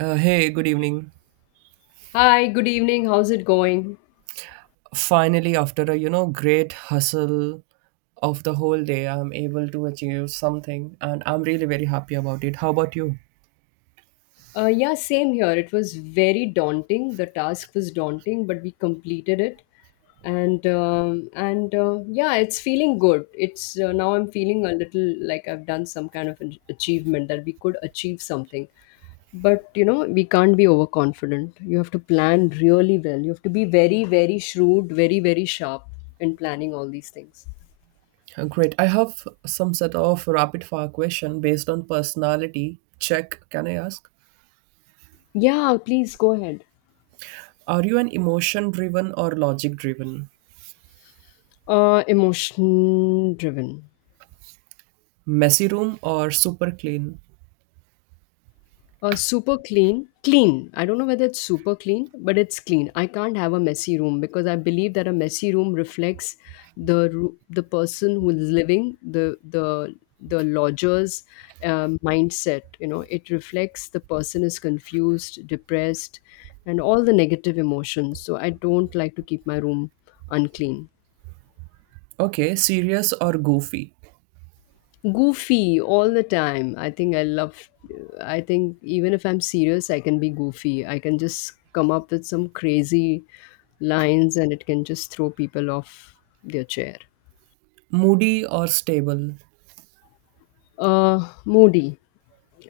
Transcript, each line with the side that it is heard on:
right: Hey, good evening.
left: Hi, good evening. How's it going?
right: Finally, after a great hustle of the whole day, I'm able to achieve something, and I'm really very happy about it. How about you?
left: Yeah, same here. It was very daunting. The task was daunting, but we completed it, and yeah, it's feeling good. It's now I'm feeling a little like I've done some kind of an achievement that we could achieve something. But you know, we can't be overconfident. You have to plan really well. You have to be very, very shrewd, very, very sharp in planning all these things.
right: Great. I have some set of rapid fire question based on personality check. Can I ask?
left: Yeah, please go ahead.
right: Are you an emotion driven or logic driven?
left: Emotion driven.
right: Messy room or super clean?
left: Super clean, clean. I don't know whether it's super clean, but it's clean. I can't have a messy room because I believe that a messy room reflects the person who's living the the lodger's mindset. You know, it reflects the person is confused, depressed, and all the negative emotions. So I don't like to keep my room unclean.
right: Okay, serious or goofy?
left: Goofy all the time. I think I love, I think even if I'm serious I can be goofy. I can just come up with some crazy lines and it can just throw people off their chair.
right: Moody or stable?
left: Moody.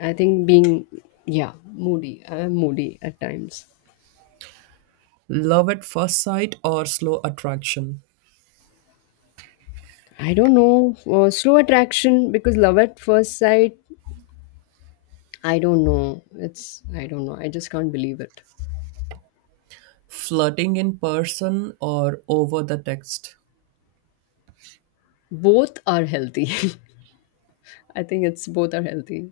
left: I think being, yeah, moody. I'm moody at times.
right: Love at first sight or slow attraction?
left: I don't know, slow attraction because love at first sight, I don't know, it's, I don't know, I just can't believe it.
right: Flirting in person or over the text?
left: Both are healthy. I think it's both are healthy.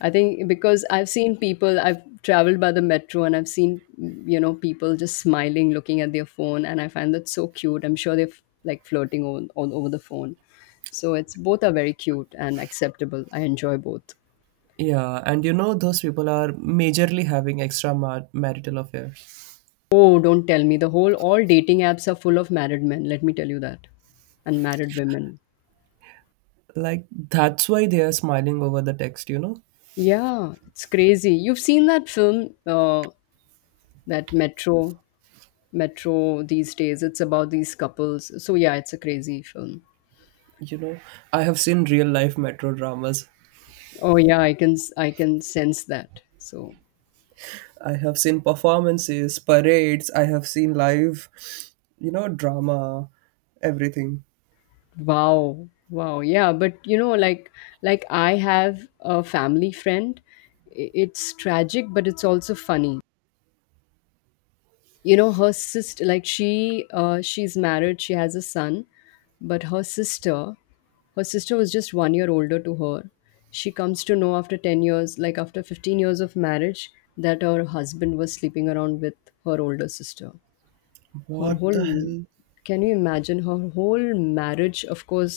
left: I think because I've seen people, I've traveled by the metro and I've seen, you know, people just smiling, looking at their phone, and I find that so cute. I'm sure they're like flirting all over the phone. So it's both are very cute and acceptable. I enjoy both.
right: Yeah, and those people are majorly having extra marital affairs.
left: Oh, don't tell me. The whole, all dating apps are full of married men. Let me tell you that. And married women.
right: Like, that's why they are smiling over the text.
left: Yeah, it's crazy. You've seen that film, that Metro. Metro these days. It's about these couples. So yeah, it's a crazy film.
right: you know I have seen real life metro dramas.
left: Oh yeah, I can sense that. So
right: I have seen performances, parades. I have seen live, drama, everything.
left: wow, wow, yeah. But you know, like I have a family friend. It's tragic, but it's also funny. You know, her sister, like she she's married, she has a son, but her sister, her sister was just 1 year older to her. She comes to know after 10 years, like after 15 years of marriage, that her husband was sleeping around with her older sister. Her
right: What
left: whole,
right: the hell.
left: can you imagine her whole marriage, of course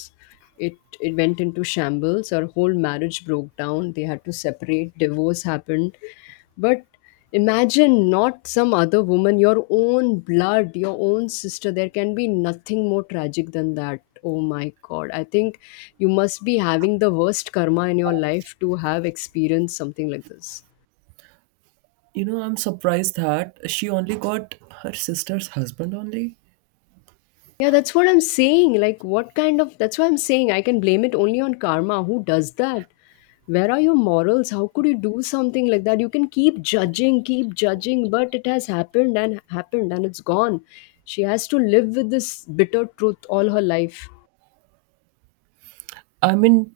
left: it, it went into shambles. Her whole marriage broke down. They had to separate, divorce happened. But imagine, not some other woman, your own blood, your own sister. There can be nothing more tragic than that. Oh my God. I think you must be having the worst karma in your life to have experienced something like this.
right: I'm surprised that she only got her sister's husband only.
left: Yeah, that's what I'm saying. Like, what kind of. That's why I'm saying I can blame it only on karma. Who does that? Where are your morals? How could you do something like that? You can keep judging, but it has happened and happened and it's gone. She has to live with this bitter truth all her life.
right: I mean,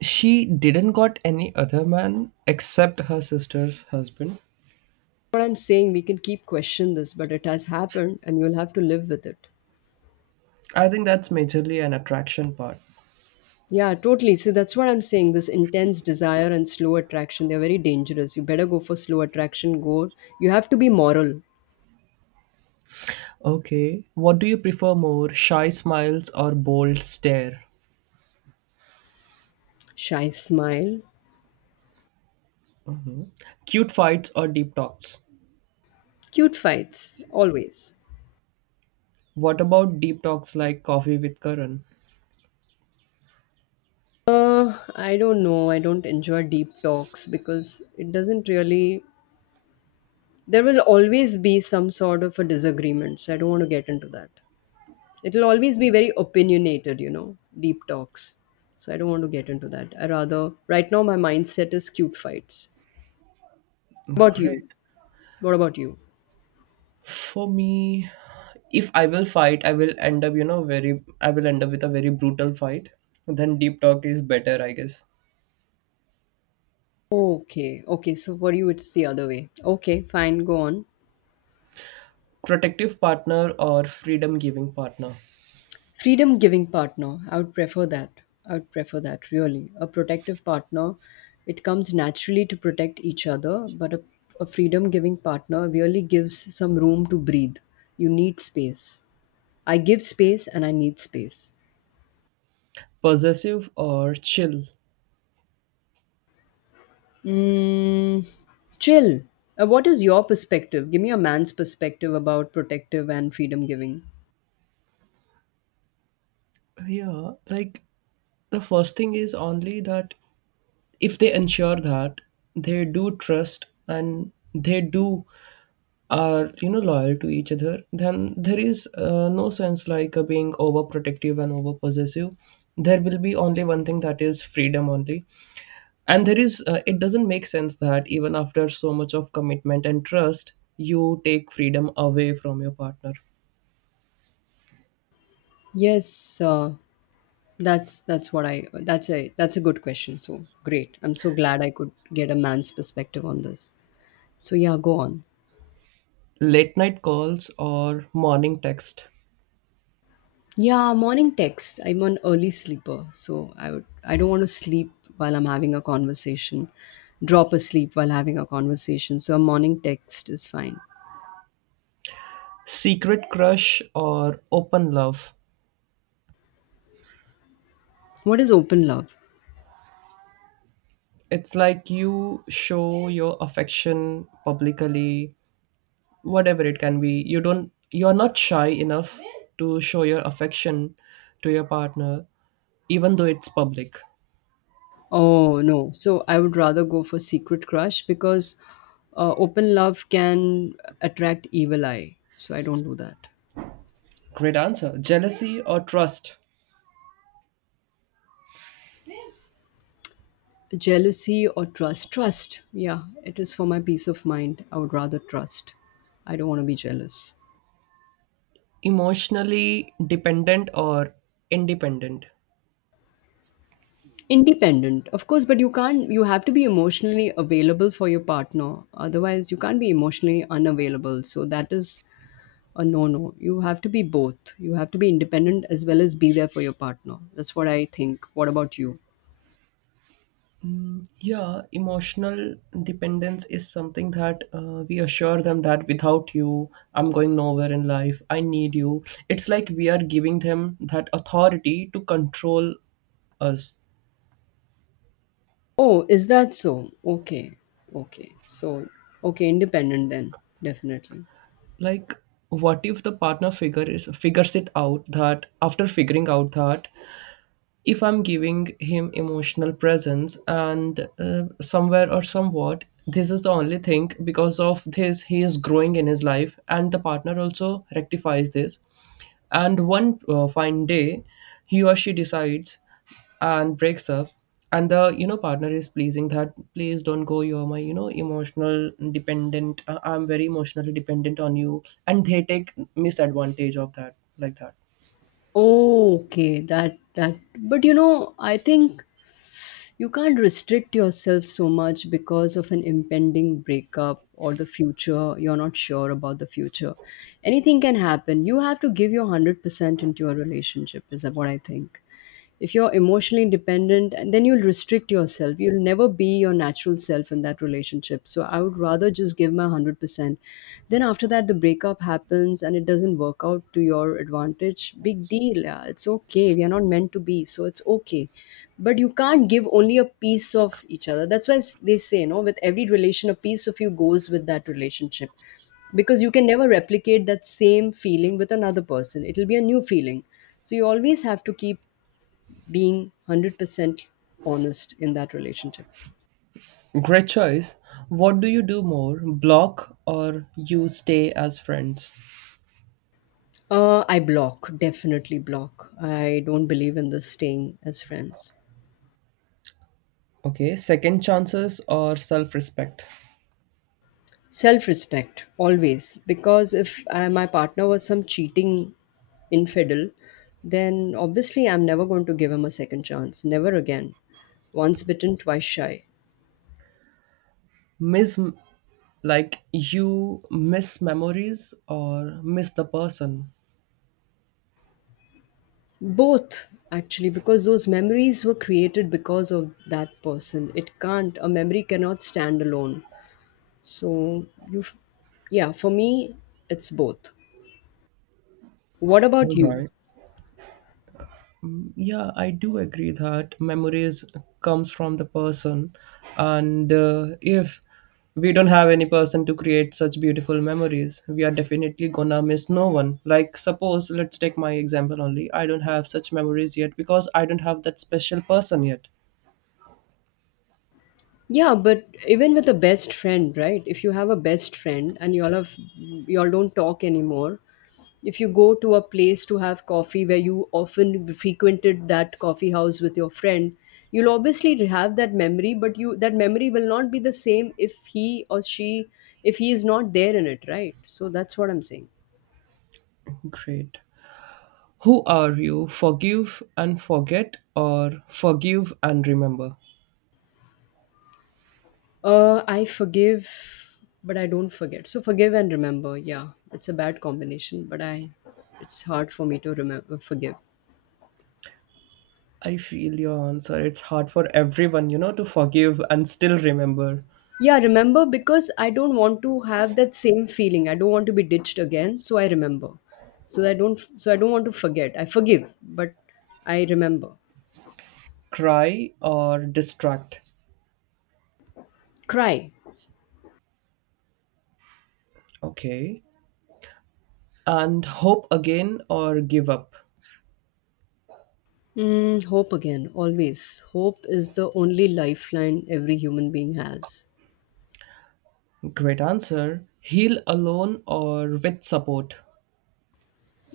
right: she didn't got any other man except her sister's husband.
left: What I'm saying, we can keep question this, but it has happened and you'll have to live with it.
right: I think that's majorly an attraction part.
left: Yeah, totally. See, that's what I'm saying. This intense desire and slow attraction, they're very dangerous. You better go for slow attraction. Go. You have to be moral.
right: Okay, what do you prefer more, shy smiles or bold stare?
left: Shy smile.
right: Cute fights or deep talks?
left: Cute fights, always.
right: What about deep talks like coffee with Karan?
left: I don't know. I don't enjoy deep talks because it doesn't really. There will always be some sort of a disagreement, so I don't want to get into that. It'll always be very opinionated, you know, deep talks. So I don't want to get into that. I rather, right now, my mindset is cute fights. About you?
right: Great.
left: What about you?
right: For me, if I will fight, I will end up, very, I will end up with a very brutal fight. Then deep talk is better, I guess.
left: Okay, okay. So for you, it's the other way. Okay, fine. Go on.
right: Protective partner or freedom giving partner?
left: Freedom giving partner, I would prefer that. I would prefer that really. A protective partner, it comes naturally to protect each other, but a freedom giving partner really gives some room to breathe. You need space. I give space and I need space.
right: Possessive or chill?
left: mm, chill. What is your perspective? Give me a man's perspective about protective and freedom giving.
right: Yeah, like the first thing is only that, if they ensure that they do trust and they do are loyal to each other, then there is no sense like being overprotective and overpossessive. There will be only one thing, that is freedom only. And there is, it doesn't make sense that even after so much of commitment and trust, you take freedom away from your partner.
left: Yes. uh, that's what I, that's a, that's a good question. So great. I'm so glad I could get a man's perspective on this. So yeah, go on.
right: Late night calls or morning text?
left: Yeah, morning text. I'm an early sleeper, so I would, I don't want to sleep while I'm having a conversation. Drop asleep while having a conversation. So a morning text is fine.
right: Secret crush or open love?
left: What is open love?
right: It's like you show your affection publicly, whatever it can be. You don't, you're not shy enough to show your affection to your partner even though it's public.
left: Oh no. So I would rather go for secret crush because open love can attract evil eye. So I don't do that.
right: Great answer. Jealousy or trust?
left: Jealousy or trust? Trust. Yeah, it is for my peace of mind. I would rather trust. I don't want to be jealous.
right: Emotionally dependent or independent?
left: Independent, of course, but you can't, you have to be emotionally available for your partner. Otherwise, you can't be emotionally unavailable. So that is a no no. You have to be both. You have to be independent as well as be there for your partner. That's what I think. What about you?
right: Yeah, emotional dependence is something that we assure them that without you, I'm going nowhere in life. I need you. It's like we are giving them that authority to control us.
left: Oh, is that so? Okay. Okay. So, okay, independent then, definitely.
right: Like, what if the partner figures it out that, after figuring out that if I'm giving him emotional presence and, somewhere or somewhat, this is the only thing, because of this, he is growing in his life, and the partner also rectifies this. And one fine day, he or she decides and breaks up, and the partner is pleasing that, please don't go, you're my emotional dependent. I'm very emotionally dependent on you, and they take misadvantage of that, like that.
left: Oh, okay. That that, but you know, I think you can't restrict yourself so much because of an impending breakup or the future. You're not sure about the future. Anything can happen. You have to give your 100% into your relationship is what I think. If you're emotionally dependent then you'll restrict yourself, you'll never be your natural self in that relationship. So I would rather just give my 100%. Then after that the breakup happens and it doesn't work out to your advantage, big deal. Yeah, it's okay, we are not meant to be, so it's okay. But you can't give only a piece of each other. That's why they say, you know, with every relation a piece of you goes with that relationship, because you can never replicate that same feeling with another person. It'll be a new feeling. So you always have to keep being 100% honest in that relationship.
right: Great choice. What do you do more, block or you stay as friends?
left: I block, definitely block. I don't believe in this staying as friends.
right: Okay, second chances or self respect?
left: Self respect, always. Because if I, my partner was some cheating infidel, then obviously I'm never going to give him a second chance. Never again. Once bitten, twice shy.
right: Miss, like, you miss memories or miss the person?
left: Both, actually, because those memories were created because of that person. It can't, a memory cannot stand alone. So you, yeah, for me, it's both. What about
right: All
left: you?
right: right. Yeah, I do agree that memories comes from the person, and if we don't have any person to create such beautiful memories, we are definitely gonna miss no one. Like suppose, let's take my example only, I don't have such memories yet because I don't have that special person yet.
left: Yeah, but even with a best friend, right? If you have a best friend and y'all don't talk anymore, if you go to a place to have coffee where you often frequented that coffee house with your friend, you'll obviously have that memory, but you, that memory will not be the same if he or she, if he is not there in it, right? So that's what I'm saying.
right: Great. Who are you, forgive and forget or forgive and remember?
left: I forgive, but I don't forget. So forgive and remember. Yeah, it's a bad combination, but I, it's hard for me to remember forgive.
right: I feel your answer, it's hard for everyone to forgive and still remember.
left: Yeah, remember because I don't want to have that same feeling. I don't want to be ditched again, so I remember. So I don't. So I don't want to forget. I forgive, but I remember.
right: Cry or distract.
left: Cry.
right: Okay. And hope again or give up.
left: Mm, hope again. Always. Hope is the only lifeline every human being has.
right: Great answer. Heal alone or with support.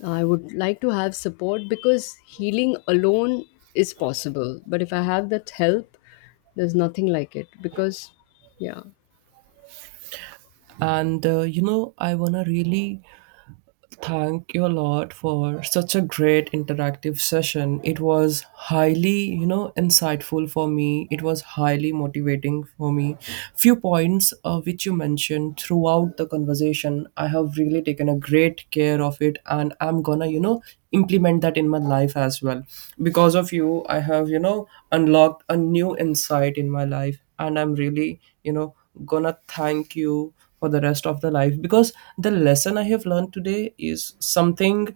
left: I would like to have support because healing alone is possible. But if I have that help, there's nothing like it because, yeah.
right: And I want to really thank you a lot for such a great interactive session. It was highly, insightful for me. It was highly motivating for me. Few points which you mentioned throughout the conversation, I have really taken a great care of it, and I'm gonna, implement that in my life as well. Because of you, I have, unlocked a new insight in my life, and I'm really, gonna thank you for the rest of the life, because the lesson I have learned today is something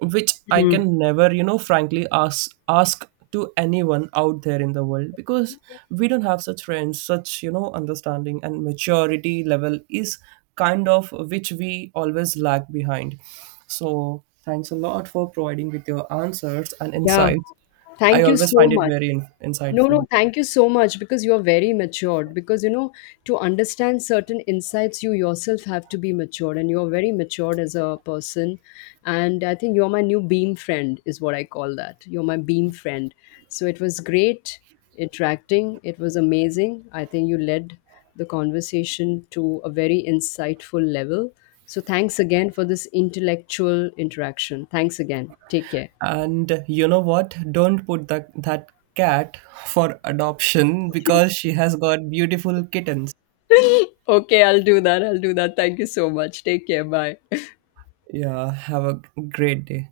right: which I
left: Mm.
right: can never frankly ask to anyone out there in the world, because we don't have such friends, such understanding and maturity level is kind of which we always lag behind. So thanks a lot for providing with your answers and
left: Yeah.
right: insights. I
left: Thank you
right: always
left: so
right: find it
left: much.
right: very
left: No,
right: insightful.
left: no, thank you so much because you are very matured. Because, you know, to understand certain insights, you yourself have to be matured, and you are very matured as a person. And I think you're my new beam friend, is what I call that. You're my beam friend. So it was great interacting, it was amazing. I think you led the conversation to a very insightful level. So thanks again for this intellectual interaction. Thanks again. Take care.
right: And you know what? Don't put that cat for adoption, because she has got beautiful kittens.
left: Okay, I'll do that. I'll do that. Thank you so much. Take care. Bye.
right: Yeah, have a great day.